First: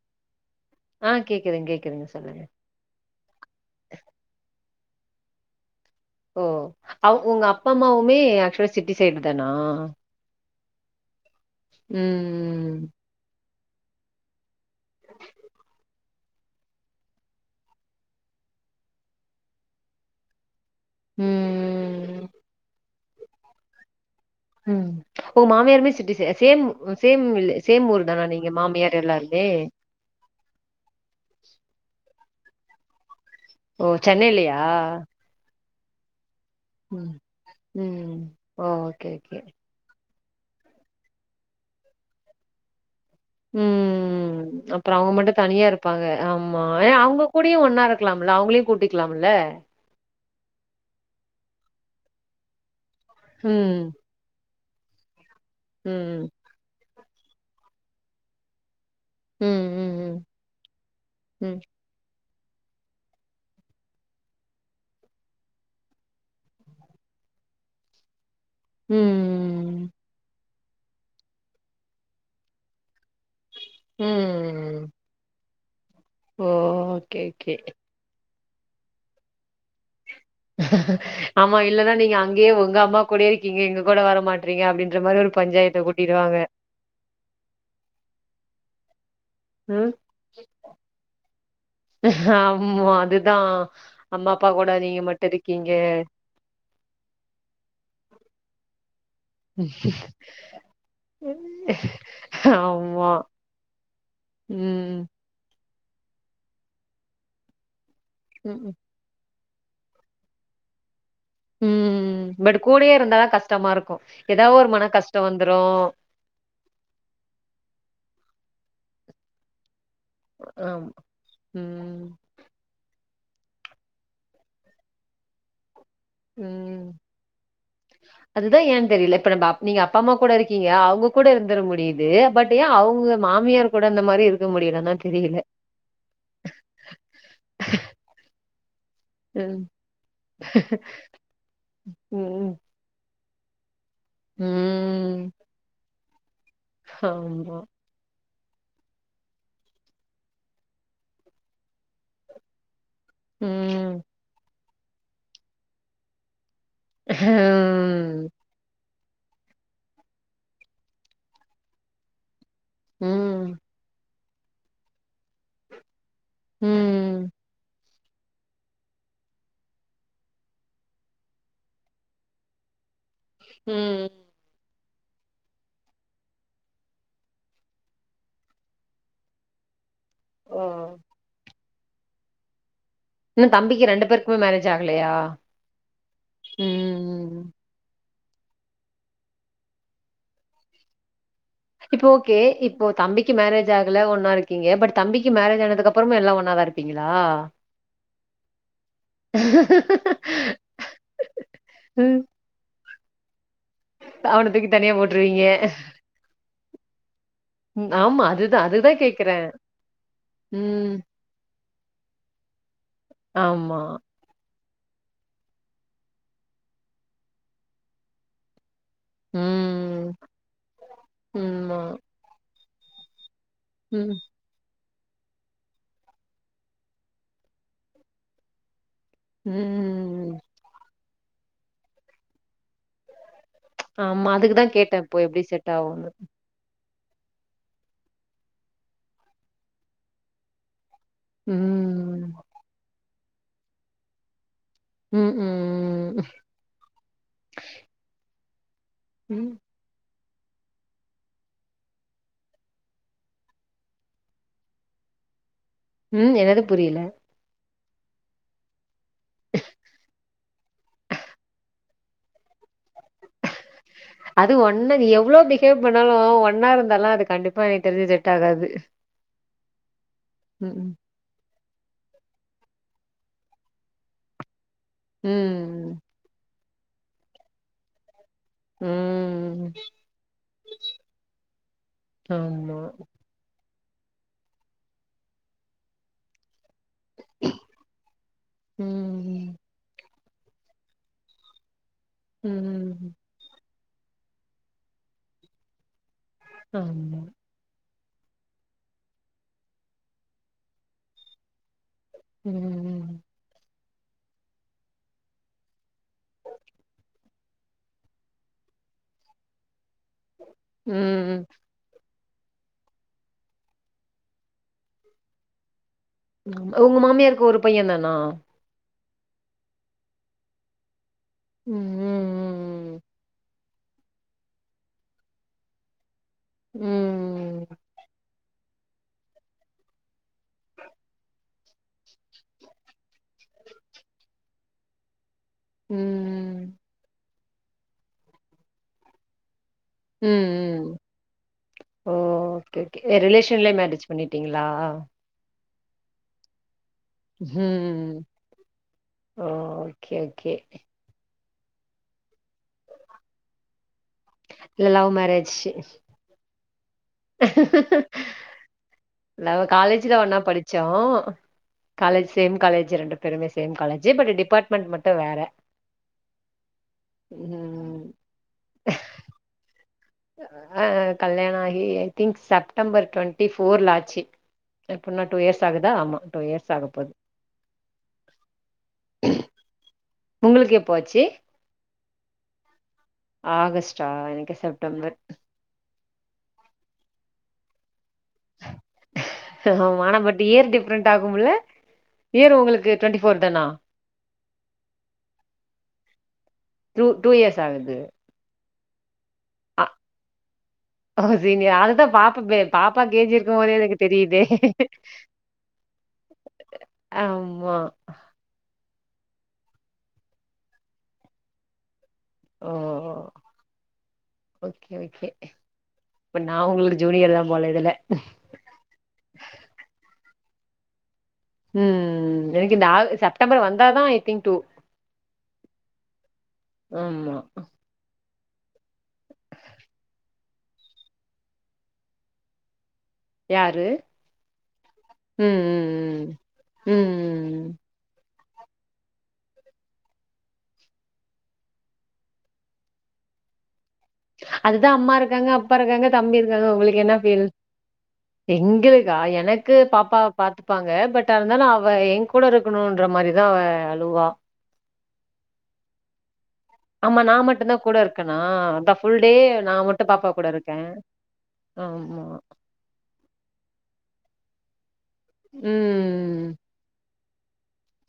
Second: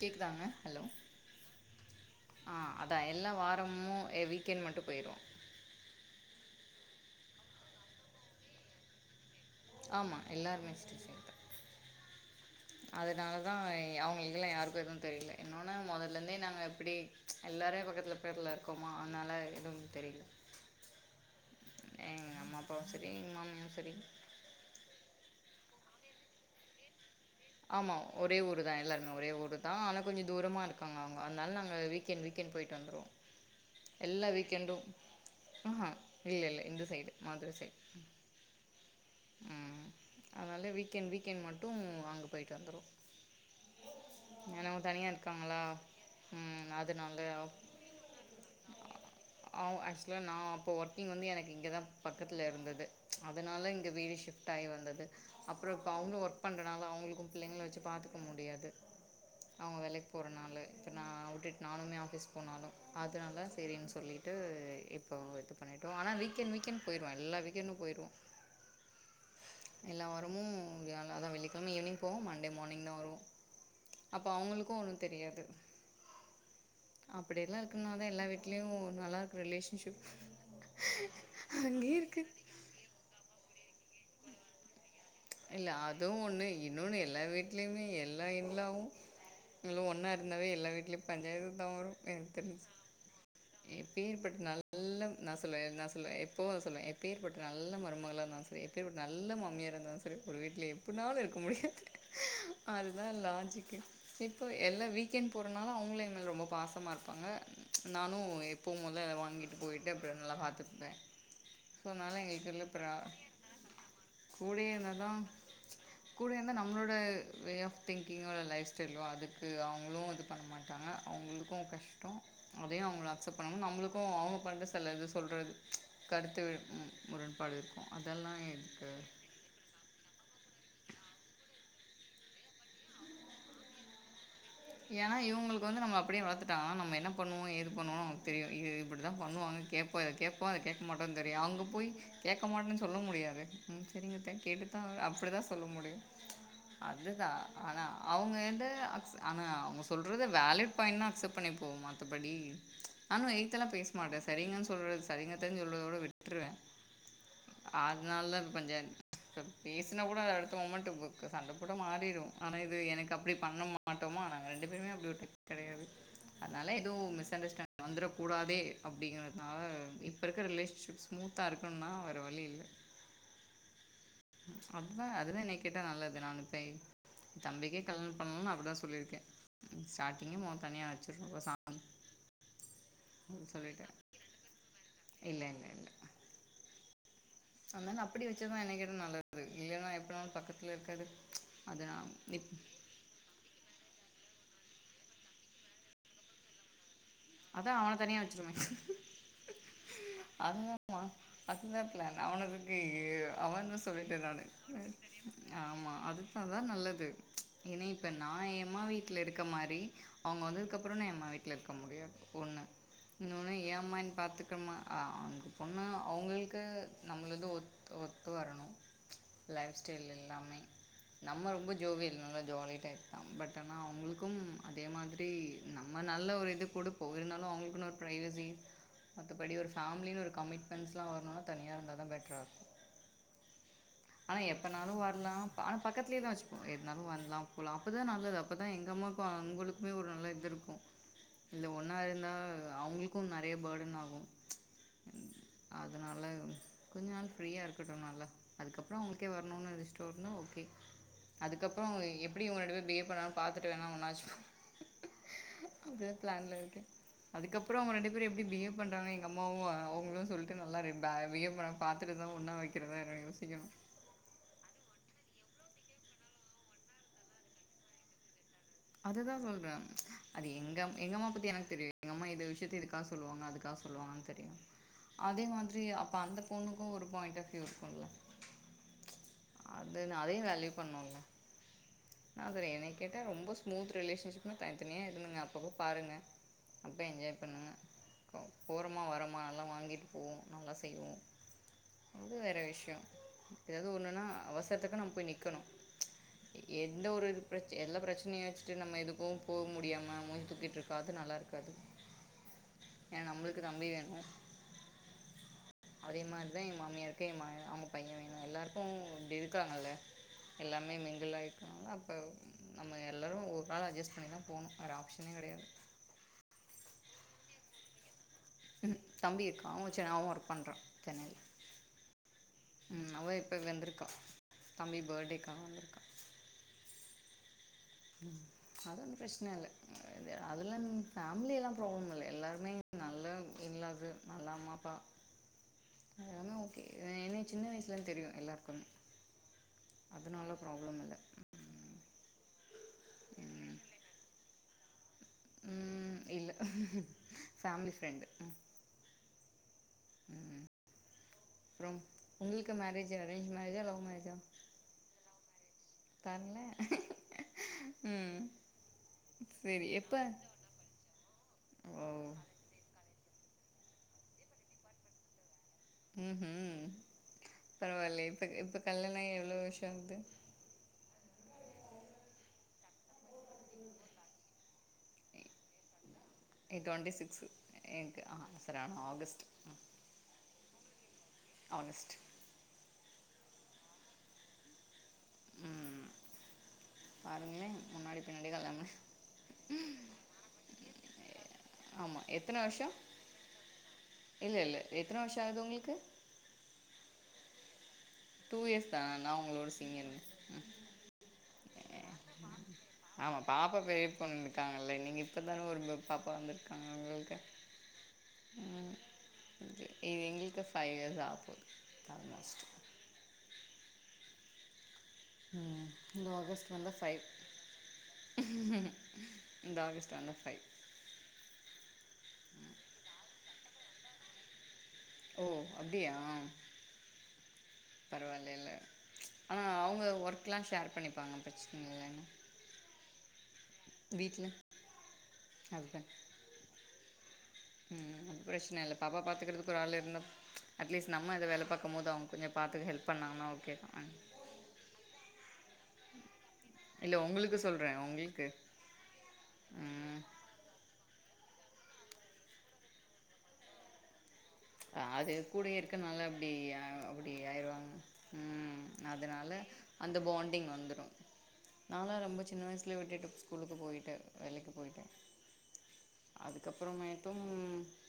கேக்குதாங்க ஹலோ ஆ கேக்குதுங் கேக்குதுங் சொல்லுங்க ஆ அத்தா எல்லா வாரமு எ வீக்கெண்ட் மட்டு போய்ருவோ ஓ அவுங் உங்க அப்பா அம்மாவுமே ஆக்சுவ்லா சிட்டி சைடுதானா ஆமா எல்லாருமே சிட்டி சைடுதா ம் அதுனாலதா அவ்ங்களுக்கல்லா யாருக்கு எதுவு தெரில இன்னோனு மொதல் நிலனே நாங்க இப்டி எல்லோரு பக்கத்துல பக்கத்துல இருக்கோமா அனால எது தெரில எங்க ம் அம்மா அப்பாவும் செரி எங்க மாமியு செரி ம் ஒ மாமியாருமே சிட்டி சே சேம் சேம் இல்லு ஆமா ஒரே ஊருதா எல்லாருமே ஒரே ஊருதா ஆன கொஞ்சோ தூரமா இருக்காங்க அவுங்க அதனால நாங்க வீக்கெண்ட் வீக்கெண்ட் போய்ட்டு வந்துருவோ ஓ எல்லா சென்னைலயா வீக்கெண்டு ஆஹா இல்லல்ல இந்த ம் சைடு மாதுர சைடு ம் ஓ ஓகே ஓகே ம் அதனால் வீக்கெண்ட் வீக்கெண்ட் மட்டு அங்க போய்ட்டு வந்துருவோ ம் அப்பறோ அவ மட்டு தனியா இருப்பாங்க ஆமா ம் ஏ அதனால அவுங்க கூடயு ஒன்னா இருக்கலாம்ல அவுங்களையு கூட்டிக்கலாம்ல இல்ல நா அப்போ ஒர்க்கிங் வந்து எனக்கு இங்கதா பக்கத்துல இருந்தது அதனால ம் இங்க வீட்டு டாய் வந்தது அப்பறோ இப்ப அவுங்களு ம் ஒர்க் பண்றனால அவுங்களுக்கு பிள்ளைங்கள வெச்சு பாத்துக்க முடியாது ம் அவுங்க வேலைக் ம் போறனால இப்ப நா ம் உட்டுட் நானுமே ஆஃபீஸ் போனாலு அதனால செரின் சொல்லிட்டு இப்போ இது பண்ணிட்டோ ஆனா வீக்கெண்ட் வீக்கெண்ட் போய்ருவோ எல்லா வீக்கெண்டு போய்ருவோ ம் ம் எல்லா வாரமு வியா அதா வெள்ளிக்கழம ஈவினிங் எப்போவு மண்டே மார்னிங்தா வருவோ அப்போ ம் அவுங்களுக்கு ம் ஒன்னு தெரியாது ஓ ஓகே ஓகே அப்படியல்லா இருக்குனாதா எல்லா வீட்லியு நல்லாருக்கு ரிலேஷன்ஷிப் ஆமா இல்லனா அங்கேயே நீங்க இருக்குது அங்கயே உங்க அம்மாகூடயே இருக்கீங்க எங்ககூட வரமாட் றீங்க அப்டின்ற மாரி ஒரு பஞ்சாயத்த கூட்டிடுவாங்க இன்னொன்னு எல்லா வீட்லயுமே எல்லா இவ்ளோவும் எங்களும் ம் ஒன்னா இருந்தாவே எல்லா வீட்லியும் பஞ்சாயத்து தான் வரும் எனக்கு தெரிஞ்சு ஓ அதுதான் எப்பேர்ப்பட்ட நல்ல நா சொல்வே நா சொல்வே எப்போவு அத சொல்வே எப்பேர்ப்பட்ட நல்ல மருமகளா இருந்தாலு சரி எப்பேற்பட்ட நல்ல மாமியாரா இருந்தாலு சரி ஒரு வீட்ல எப்பனாலும் இருக்க முடியாது ஆமா அதுதான் லாஜிக்கு இப்போ எல்லாம் ம் வீக்கெண்ட் ஒரு நாள் அவங்களு என் மேல ரொம்ப பாசமா இருப்பாங்க நானும் ம் எப்பவும் போல வாங்கிட்டு போயிட்டு அப்புறம் நல்லா பார்த்துப்பேன் சோ அதுனால ம் எங்களுக்கு பட் எந்த ப்ரா கூடயே இருந்தாதா கஷ்டமா இருக்கு ஏதாவது ஒரு கூடயே மன இருன்தா தா கஷ்டோ வந்துரு கூட இந்தா நம்மளோட வே ஆஃப் திங்கிங்கோட லைஃப் ஸ்டைல் வா அதுக்கு அவங்களும் அது பண்ண மாட்டாங்க ஆமா அவங்களுக்கும் ம் கஷ்டோம் அதயும் அவங்கல அக்செப்ட் பண்ணும் நம்மளுக்கும் அவுங்க பண்ற செலது சொல்றது கருத்து வேர் ம் முரண்பாடு இருக்கும் அதெல்லாம் அதுதான் ஏன்னு எதுக்கு தெரியல. இப்ப நம்ப அப் நீங்க அப்பா அம்மா கூட இருக்கீங்க அவுங்க கூட இருந்துற முடியுது பட் ஏன் அவுங்க மாமியார் கூட அந்த மாதிரி இருக்க முடியலன்னு தான் யான் தெரியல. இவுங்களுக்கு வந்து நம்ம அப்டியே வளத்துட்டா நம்ம என்ன பண்ணுவோம் எது பண்ணுவோம் அவுங்களுக்கு‌ தெரியும் இது இப்படிதான் பண்ணுவாங்க ம். கேட்பா அத கேட்பா அதை கேட்க மாட்டானு தெரியும் அங்க போய் ம். கேட்கமாட்டேன்னு சொல்ல முடியாது ம் சரிங்க அத்த கேட்டு தா ம். அப்டி தா சொல்ல முடியும் அது தா ஆமா. ஆனா அவுங்க எத அக்சப் ஆனா அவுங்க சொல்றத வேலிட் பாயிண்ட்னா அக்செப்ட் பண்ணி போம் மத்தபடி நானும் எயித்தல்லாம் பேச ம். மாட்டேன் சரிங்கன்னு சொல்ற சரிங்கத்தன்னு சொல்றதோட விட்டுருவேன் அதனால ம். தா பஞ்சாயத் சோ பேஸ்னா கூட அடுத்த மொமெண்ட் சண்டபோட மாறிடும் ஆனா இது எனக்கு அப்படி ம். பண்ண ட்டோமா நாங்க ரெண்டு பேருமே அப்டி ஒருத்தர் கெடையாது அதுனால எதுவும் ம். மிஸ் அண்டர்ஸ்டாண்ங் வந்துர கூடாதே அப்டிங்கறதுனால இப்ப இருக்கற ரிலேஷன்ஷிப் ஸ்மூத்தா இருக்கணுன்னா வேற வழி இல்ல ம் அப்பா அதுலா என்னைய கேட்டா நல்லது நான் இப்ப தம்பிக்கே கல்யாணம் பண்ணலும் அப்படிான் சொன் சொல்லிருக்கேன் ஸ்டார்டிங்கும் ஓ! போன் தனியா வச்சிருக்கப்ப சாமி இன்னு தம்பிக்கு சொல்லிட்டேன் ரெண்டு பேருக்குமே மேரேஜ் ஆகலையா இல்லை இல்லை இல்லை ம் ம் ம் ம் அதனால அப்டி வச்சது என்ன கேட்டா நல்லது இல்லன்னா எப்பனாலும் பக்கத்துல இருக்காரு இப்ப ஓகே இப் இப்போ தம்பிக்கு மேரேஜ் ஆகல ஒன்னா இருக்கீங்க பட் தம்பிக்கு மேரேஜ் ஆனதுக்கு அப்பறமும் எல்லா ஒன்னா தா இருப்பீங்களா அதான் அவன தனியா வச்சிருவேமே அந்தா அதுதான் பிளான் ம். அவன தூக்கி அவன் சொல் சொல்லிட்ட நானு அவன தூக்கி தனியா போட்டுருவீங்க. ஆமா அதுதாதான் நல்லது ஏன்னா ம். இப்ப ஆமா. நா அதுதான், என் அம்மா அதுதான் வீட்ல கேட்கிறேன். இருக்க மாரி அவுங்க ம். வந்ததுக்கப்புறம் நா என் அம்மா வீட்ல இருக்க முடியாது ஒண்ணு இன்னொன்னு ஏ ஆமா. அம்மா பாத்துக்கமா அந்த பொண்ணு அவங்களுக்கு நம்மளக்கு ஒத் ஒத்து வரணும் லைஃப் ஸ்டைல் ம். எல்லாமே நம்ம ரொம்ப ஆமா. ஜோவியல் நல்லா ஜாலி டைப் பட் ஆனா ம். அவங்களுக்கும் அதே மாத்ரி நம்ம நல்ல ஒரு இது குடு போயிருந்தாலும் அவுங்களுக்குன்னு ஒரு ப்ரைவசி மத்தபடி ஒரு ஃபேமிலின்னு ஒரு ம். கமிட் ஃபிரன்ஸ்லா வரணூனா தனியா இருந்தா தா பெட்ரா இருக்கும் ஆமா. ஆனா அதுக்கு தான் எப்பனாலும் கேட்டேன். இப்போ எப்படி வர்லாம் செட் ஆனா ஆகும்ன்னு. பக்கத்லேயே தான் வச்சு எத்னாலும் வர்லாம் போலாம் அப்போ தான் நல்லது அப்போ தான் எங்க அம்மா அப்பா அவுங்களுக்குமே ஒரு நல்ல இது ருக்கும் இல்ல ஒன்னா ம். இருந்தா அவுங்களுக்கு நெறைய பேர்டன் ஆகும் ம் ம் அதனால கொஞ்ச நாள் ஃப்ரீயா இருக்கட்டு நால அதுக்கப்றொ அவொங்கள்கே ம். வரணூனு இருச் டொர்ணா ஓகே அதுக்கப்பறோ எப்டி இவங்க ரெண்டு பேரு பிஹேவ் பண்ராங்க பாத்துட்டு வேணா ஒண்ணாச்சு ம். ப்ளான்ல என்னது இருக்கு புரியல? அதுக்கப்பறோ அவங்க ரெண்டு பேர் எப்டி பிஹேவ் பண்றாங்க எங்க அம்மாவு அ அவங்களு சொல்ட்டு நல்லா இரு பே பிஹேவ் பண்ண பாத்துட்டுதா ஒன்னா வைக்க க்கிறதா என்னன் யோசிக்கணு அது ஒன்னா நீ எவ்ளோ பிஹைவ் பண்ணாலு ஒன்னா இருந்தால அது கண்டிப்பா எனக் தெரிஞ்சி செட் ஆகாது அதுதா சொல்றே அது எங்க ம். எங்கம்மா பத்தி எனக்கு தெரியு எங்கம்மா இந்த விஷயத்த இதுக்காக சொல்லுவாங்க அதுக்காக சொல்லுவாங்கன்னு தெரியு அதே மாதிரி ம். அப்ப அந்தப் பொண்ணுக்கு ஒரு பாயிண்ட் ஆஃப் யூ இருக்குல ம் அதுனு அதையு வேல்யூ பண்ணூல நா செரி ஆமா. என்னய கேட்டா ரொம்ப ஸ்மூத் ரிலேஷன்ஷிப்னா தனித்தனியா இர்ந்துக அப்பப்போ பாருங்க அப்ப என்ஜாய் பண்ணுங்க போறமா வரம் மா ம். நல்லா வாங்கிட்டு போவோ நல்லா செய்வோ அது வேற விஷ்யோ ம். ஏதாவ்து ஒன்னுன்னா அவசரத்துக்கு நம்ப போய் நிக்கணு ப்ச் எந்த ஆமா. ஒரு பிரச் எல்லா பிரச்சனையு வச்சுட்டு நம்ம எதுக்கு போ முடியாம மூஞ்ச தூக்கிட்டு இருக்கா அது நல்லா இருக்காது ம் ஏ நம்புளுக்கு தம்பி வேணு [inaudible] அதே மாரிதா எ மாமியாருக்கு எ ம அவுங்க பைய வேணு எல்லார்க்கு அப்டி இருக்காங்கல்ல ம். எல்லாமே மிங்கிள் ம். ஆய் எல்லா அப்ப நம்ம எல்லாரு ஒரு நாள் அட்ஜஸ்ட் பண்ணி தா போனூ வேற ஆப்ஷனே கடையாது உங்க மாமியாருக்கு ஒரு பைய தானா தம்பி இருக்கா அவ சென் அவ ஒர்க் பண்றா சென்னைல ம் ம் அவ இப்ப வெந்திருக்கா தம்பி பேடேக்காக வந்திருக்கா ம் அது ஒன்னு பிரச்சன இல்ல அதல்லா ஃபேமிலி எல்லா ப்ராப்ள இல்ல எல்லாருமே நல்லா பில்லது நல்ல அம்மாப்பா ம் அதுனா ஓகே என்னைய சின்ன வயச்லேந்து தெரியு எல்லார்குமே ம் ம் இல்லை ஓ ஓகே ஓகே ரிலேஷன்லே மேரேஜ் பண்ணி டீங்ளா ம் இல்ல ஃபேம்லி ம் ஃப்ரெண்டு ஓ ஓகே ஓகே அப்றம் உங்களுக்கு மேரேஜ் அரேஞ் மேர்ஜா லவ் மேர்ஜா இல்ல லவ் மேரேஜி தன்ல ம் லவ் செரி காலேஜ்ல எப்ப ஒன்னா படிச்சோ ஓ காலேஜ் சேம் காலேஜ் ரெண்டு பேருமே சேம் காலேஜ பட் டிபார்ட்மெண்ட் மட்டு வேற ம் ம் ம் பரவால்லையே இப்ப இப்ப கல்யாண ஆகி எவ்ளோ வருஷ ஆகுது ஆ ஆ கல்யாண ஆகி ஐ திங்க் செப்டம்பர் டுவெண்ட்டி ஃபோர்ல ஆச்சி எப்புனா டூ இயர்ஸ் ஆகுதா ஆமா இயர்ஸ் ஆக போது டுவெண்டி சிக்ஸ் எனக்கு சரி ஆகஸ்டு உங்கள்க்கு எப்போ ஆச்சி ஆகஸ்ட் ஆகஸ்ட்டா எனக்கு செப்டம்பர் ம் பாருங்களே முன்னாடி பின்னாடி கலாம ஆமா ஆனா பட் ஏர் டிஃப்ரெண்ட் ஆகும்ல ஆமா ஏர் உங்களுக்கு டுவெண்ட்டி ஃபோர் தானா இல் இல்லை எத்தன வருஷம் ஆகுது உங்களுக்கு டூ டூ இயர்ஸ் ஆகுது டூ இயர்ஸ் தான நா உங்களோட அ சீனியர் ஓ சீனியர் அதுதா பாப்பா பெ பாப்பா கேஜி ஆமா இருக்கும்போதே பாப்பா எனக்கு பெரிய பொண்ணு தெரியுதே இருக்காங்கல்ல நீங்க இப்பதான ஒரு ப பாப்பா வந்திருக்காங்க ஒங்கள்க்கு ஆமா ம் ஓகே எங்களுக்கு ஃபைவ் ஏர்ஸ் ஆவப்போது செவென் மாஸ் ஓ ஓ ஓகே ஓகே ம் இந்த அப்ப நா ஆகஸ்ட் வந்தா உங்கள்க்கு ஃபைவ் ஜூனியர் தா போல இதுல இந்த ஆகஸ்ட் வந்தா ஃபைவ் ம் எனக்கு இந்த செப்டம்பர் வந்த தான் ஐ திங்க் டூ ஓ அப்படியா ஆமா பரவாயில்லைல ஆனா அவொங்க ஒர்க்லா ஷேர் பண்ணிப்பாங்க பிரச்சன இல்லங்க யாரு வீட்ல ம் ஹஸ்பண்ட் ம் ம் ம் ம் பிரச்சன இல்லை பாப்பா பாத்துக்கிறதுக்கு ஒரு ஆள் இருந்தா அட்லீஸ் நம்ம இத வேல பாக்கும் போது அவங்க கொஞ்சம் பாத்து ஹெல்ப் பண்ணாங்கா ஒகேதா அ அதுதா அம்மா இருக்காங்க அப்பா இருக்காங்க தம்பி இருக்காங்க உங்கள்க்கு என்ன இல்ல ஃபீல் உங்களுக்கு சொல்றே உங்களுக்கு எங்கள் கா எனக்கு ம் பாப்பாவ பாத்துப்பாங்க பட் இருந்தாலு அவ என் கூட இருக்கணூன்ற மாரிதா அவ அழுவா ஆது கூடைய இருக்கனால அப்டி ஆமா அப்டி நான் மட்டும்தான் ஆயிருவாங்க கூட இருக்கேனா ம் அதான் ஃபுல் டே அதனால நான் மட்டும் அந்த பாப்பா கூட பாண்டிங் இருக்கேன் வந்துரு நானா ஆமா ரொம்ப சின்ன வயசுல விட்டுட்டு ஸ்கூலுக்கு போயிட்டே வேலைக்கு போய்டேன் ம் அதுக்கப்புறமேட்டும்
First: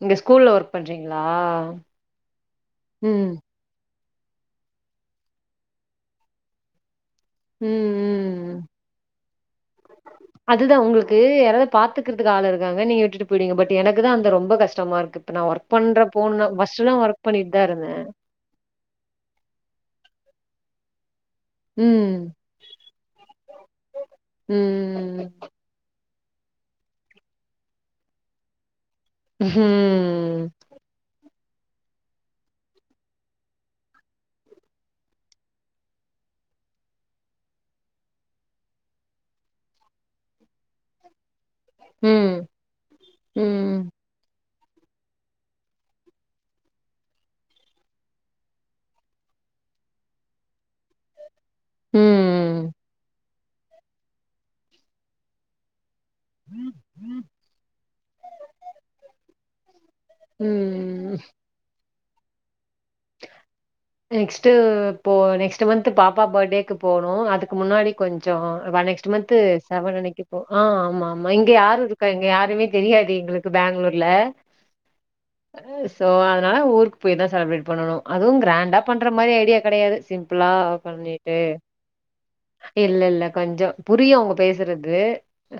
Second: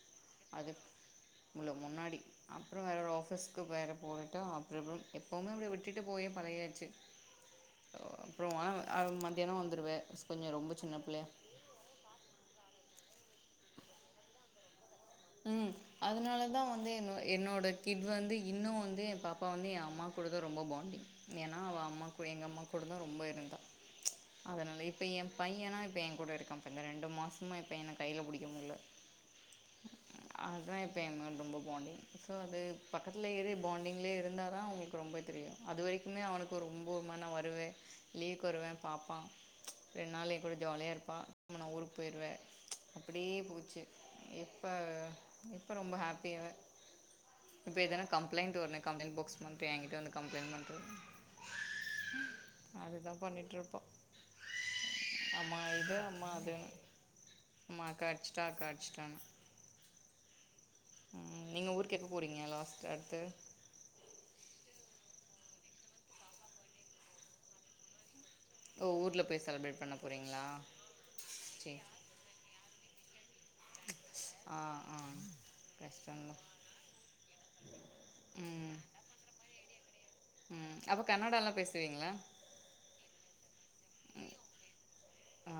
நீங்க ஸ்கூல்ல அது ஒர்க் பண்றீங்களா உள்ள முன்னாடி அப்றொ வேற ஒரு ம் ஆஃபீஸ் க்கு வேற போகட்டு அப்புறப் எப்பவுமே அப்டி விட்டுட்டு போயே பழகியாச்சு ம் அ அப்புறம் ம் ஆனா மத்தியானம் வந்துருவே கொஞ்சம் ரொம்ப சின்ன பிள்ளைய பாத்துக்கறதுக்கு ஆல் இருக்காங்க நீங்க விட்டுட்டு போயடீங்க பட் எனக்கு தா அந்த ரொம்ப கஷ்டமா இருக்கு இப்ப நான் ஒர்க் ம் பண்ற போன அதனாலதா வந்து ஃபர்ஸ்ட்லாம் என் ஒர்க் பண்ணிட்டு தான் என்னோட இருந்தேன் கிட் வந்து இன்னும் வந்து என் பாப்பா வந்து என் அம்மா கூட தா ரொம்ப பாண்டிங் ஏன்னா அவள் அம்மா ம் கூட எங்க அம்மா கொடுந்தா ரொம்ப இருந்தா அதனால இப்ப என் ம் பையனா இப்ப என் கூட இருக்கான் இப்ப ரெண்டு மாசமா இப்ப என்ன கைல புடிக்க முடில ம் அதான் இப்ப என் மேல ரொம்ப பாண்டிங் சோ அது பக்கத்துலே இரு பாண்டிங்லே இருந்தா தா அவங்களுக் ரொம்ப தெரியு அது வரைக்குமே அவனுக்கு ஒரு ரொம்பமே வருவேன் லீவுக்கு வருவேன் பாப்பான் ரெண்டு நாள் என் கூட ஜாலியா இருப்பா ம நா ஊர்க்கு போயிருவே ம் அப்டியே போச்சு ம் எப் இப்ப இப்போ ரொம்ப ஹாப்பியாவே இப்போ எதன கம்ளைண்ட்ன்‌ ஒன்னே கம்ப்ளைண்ட்பாக்ஸ் பண்ட்டு என்கிட்ட வந்து கம்ப்ளைண்ட் பண்டு அதுதா பண்ணிட்டு ருப்பா அம்மா இது அம் அதுன் ம் அம்மாக்கா அடிச்சிட்ட அக்கா அடிச்சிட்டான்னு ம் நீங்க ஊருக்கு எப்போ போறீங்க லாஸ்ட் அடுத்து நெக்ஸ்ட்டு போ நெக்ஸ்ட்டூ மந்த் பாப்பா பர்டேக்கு போணு அதுக்கு முன்னாடி கொஞ்சோ வர ஓ நெக்ஸ்ட் ஊர்ல மந்த் போய் செலப்ரேட் பண்ண செவன் அன்னைக்கு போ போறீங்களா ஆமா ஆமா இங்க சரி யாரு இருக் க்கா இங்க யாருமே தெரியாது எங்ளுக் பெங்களூர்ல ஆ ஆ சோ கஷ்டம்தா அதனால ஊருக்கு போய் தா செலப்ரேட் பண்ணனு அதுவு ம் கிராண்டா பண்ற மாரி ஐடியா கிடையாது சிம்ப்ளா ம் அப்போ பண்ணிட்டு கன்னடாலா பேசுவீங்களா இல்லல்ல கொஞ்சோ புரியு அவுங்க பேசறது ஆ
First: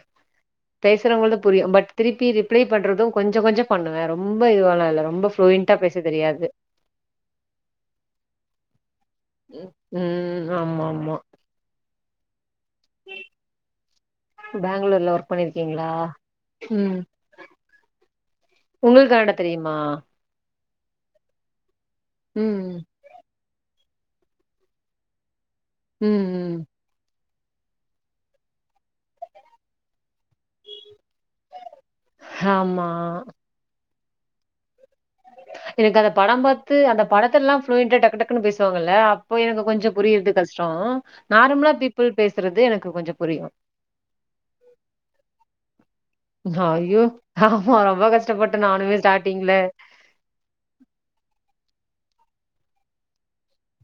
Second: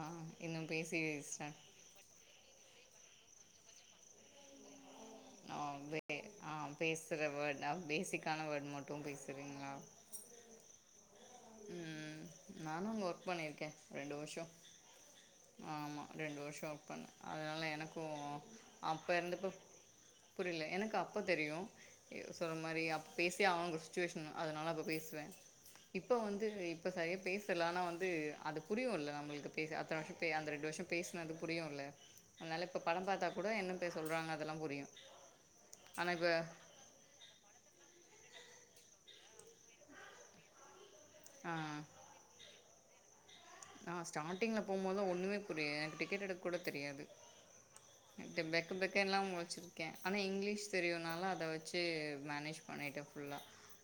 இன்னும் பேசி பேசுறவங்கள்து ஸ்டார்ட் புரியு பட் திருப்பி ரிப்ளை பண்றது கொஞ்ச கொஞ்சம் பண்ணுவே ரொம்ப இதுவாளா ரொம்ப ப்ளூயன்டா பேச தெரியாது பேசுற வேர்ட் பேசிக்கான வேர்ட் மட்டு பேஸ் ப் ம் ஆமா ஆமா ம் நானு அங்க ஒர்க் பண்ணிருகே ரெண்டு வர்ஷோ பேங்களூர்ல ஒர்க் பண்ணிருக்கீங்களா ஆமா ரெண்டு வர்ஷோ ஒர்க் பண்ண அதனால எனக்கு அப்ப உங்ளுக்கு கன்னடா இருந்தப்ப தெரியுமா புரியல எனக்கு அப்ப தெரியு சொல்ற ம் மாரி அப்ப பேஸ் அவங்க ஒரு சுச்சுவேஷன் அதனால அப்ப பேசுவே இப்ப ம் வந்து ம் இப்ப சரிய பேசலனா வந்து அது புரியும்ல நம்மளுக்கு பேச அத்தன வர்ஷோ அந்த ரெண்டு வர்ஷோ பே பேஸ்னது புரியுல்ல அதனால இப்ப ஆமா படம் பாத்தா கூட என்ன பேர் சொல்றாங்க அதெல்லா புரியு எனக்கு ஆனா அந்த இப்ப படம் பாத் து அந்த படத்தல்லா ஃபிளுயண்டா டக்கு டக்குன்னு பேசுவாங்கல்ல அப்ப எனக்கு கொஞ்ச புரியர்து கஷ்டோ ஆ நார்மலா பீப்புள் பேசுறது எனக்கு கொஞ்ச புரியு நா ஸ்டார்டிங்ல போம்போது ஒண்ணுமே புரியாது எனக்கு டிக்கெட் எடுக்க கூட ஐயோ தெரியாது ஆமா ரொம்ப கஷ்டப்பட்டே பெக்க நானுமே பெக்க்லா ஸ்டார்டிங்ல முழுச்சிருக்கே ஆனா இங்கிலீஷ் தெரியுனால அத வெச்சு மேனேஜ் பண்ணிட்டேன் ஃபுல்லா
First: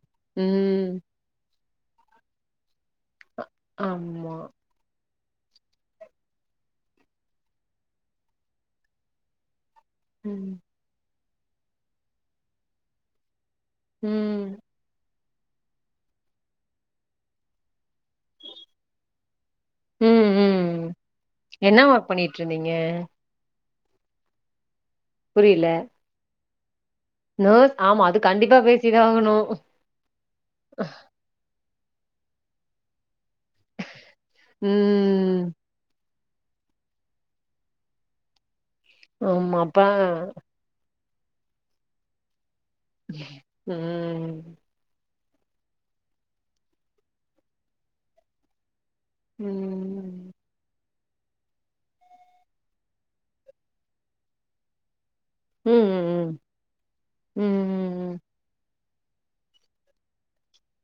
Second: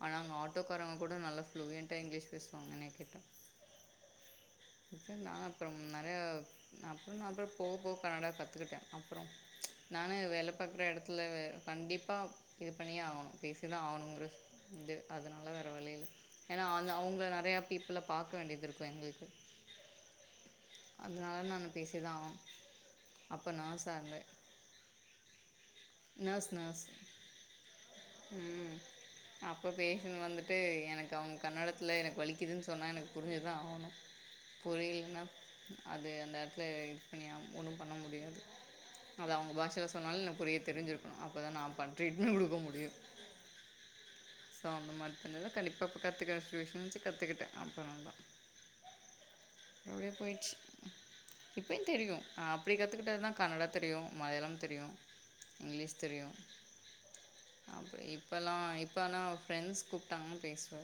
ஆனா அங்க ஆட்டோக் ம் காரவங்க கூட நல்லா ஃப்ளூயண்டா இங்கிலீஷ் பேசுவாங்க என்னய கேட்டா ஆம்மா [unintelligible] அப்பறம் நெறையா நா அப்றம் நா அப்றம் போக போக கனடா கத்துக்கிட்டே அப்பறம் நானு ம் வேல பாக்குற எடத்துல கண்டிப்பா இது பண்ணியே ஆவுணு பேசி தா ஆவுணுங்கிற ம் இது அதனால வேற வழியில்ல ஏனா அந்த அவங்க நிறையா பீப்புல பாக்க வேண்டியது இருக்கு எங்ளுக்கு ம் ம் நானு என்ன ஒர்க் பேசிதா பண்ணிட் ஆகணு இருந்தீங்க அப்ப நார்சா இருந்தே புரியல நாஃர்ஸ் நாஃர்ஸ் நர்ஸ் ஆமா அது கண்டிப்பா ம் பேசிதா ஆகணு அப்ப பேசன் வந்துட்டு எனக்கு அவ்ங்க கன்னடத்துல எனக்கு வலிக்குதுன் சொன்னா எனக்கு புரிஞ்சுதா ஆவணு புரியலன்னா ம் அது அந்த எடத்துல இது பண்ணியாவனோ ஒன்னும் பண்ண முடியாது அது அவங்க ஆமா பாஷையில அப்ப சொன்னாலு எனக்குரியே தெரிஞ்சிருக்கணு அப்போதா நா பண் ட்ரீட்மென்ட் குடுக்க முடியு ம்ம் ஸோ அந்த மாரி தண்ணில கண்டிப்பா கத்துக்க சுச்சுவேஷன் வந்துச்சி கத்துகிட்டே அப்றநா தா ம் அப்டே போய்ச்சு இப்பையு தெரியு அப்டி கத்துக்கிட்டது தா கன்னடா தெரியு மலையாளம் தெரியு இங்கிலீஷ் தெரியு ம். ம். அப்ப ம். இப்போலா இப்பனா ஃப்ரெண்ட்ஸ் கூப்பிட்டாங்கனா பேசுவ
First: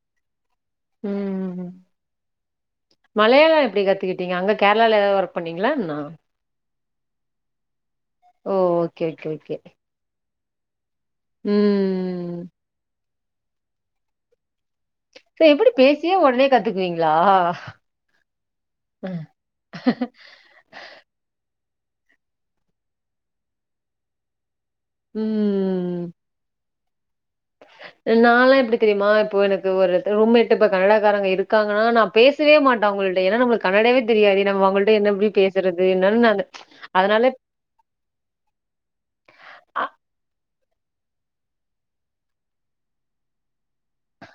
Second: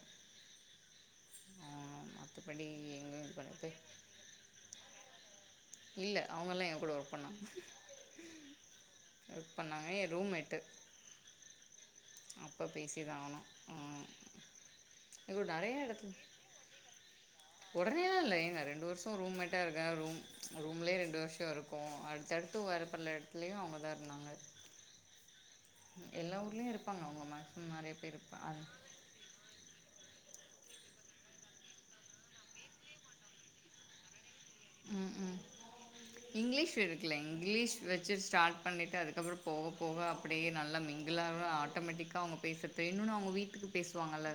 ம் ம் ம் ஆ மத்தபடி மலையாளோ எப்டி கத்துக்கிட்டீங்க அங்கே கேரளால ஏதா ஒர்க் பண்ணிங்களா என்ன இல்ல அவங்கலா எ கூட ஒர்க் பண்ணாங்க ஓ ஓகே ஓகே ஒர்க் ஓகே. பண்ணாங்க ஏ ரூம்மேட்டு ம் அப்போ பேசிதா ஆகனு ம் சரி எப்டி நெறைய இடத்துல பேசியே உடனே கத்துக்குவீங்களா? உடனேலா இல்ல ஏங்க ரெண்டு வருஷோ ரூம் மெட் கரெக்டா இருக்க ரூம் ரூம்லேயே ரெண்டு வருஷோ இருக்கோ அடுத்தடுத்து வேறு பல இடத்துலயு அவங்க தா இருந்தாங்க ம் ம் எல்லா ஊர்லையு இருப்பாங்க அவுங்கள மா நாலா எப்டி தெரியுமா இப்போ எனக்கு ஒரு ரூம் மேட் இப்ப கன்னடக்காரங்க இருக்கங்கன்னா நா பேசவே மாட்டே அவங்கள்ட்ட ஏன்னா நம்மளு கன்னடாவே தெரியாதே நம்ம அவங்கள்ட்ட என்ன ம் எப்டி ம் பேசுறது இருந்தாலு நா அந்த ச் இங்கிலீஷ் இருக்குல்ல அதனால இங்கிலீஷ் வச்சு ஸ்டார்ட் பண்ணிட்டு அதுக்கப்பறோ போக அ போக அப்டியே நல்லா மிங்கலாவா ஆட்டோமேட்டிக்கா அவங்க பேசுற வேணுன் அவங்க வீட்டுக்கு பேசுவாங்கல்ல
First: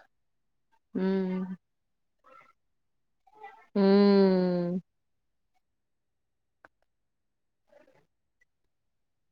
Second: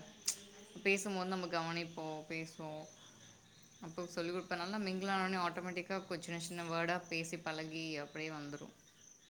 ச் பேசும்போது ம். நம்ம கவனிப்போ பேசுவோ அப்போ சொல்லிக் ம். குடுத்தனால நம்ம இங் நானு ஆட்டோமேட்டிக்கா கொஞ்சோ சின்ன சின்ன வேர்டா பேசி பழகி அப்டியே வந்துரு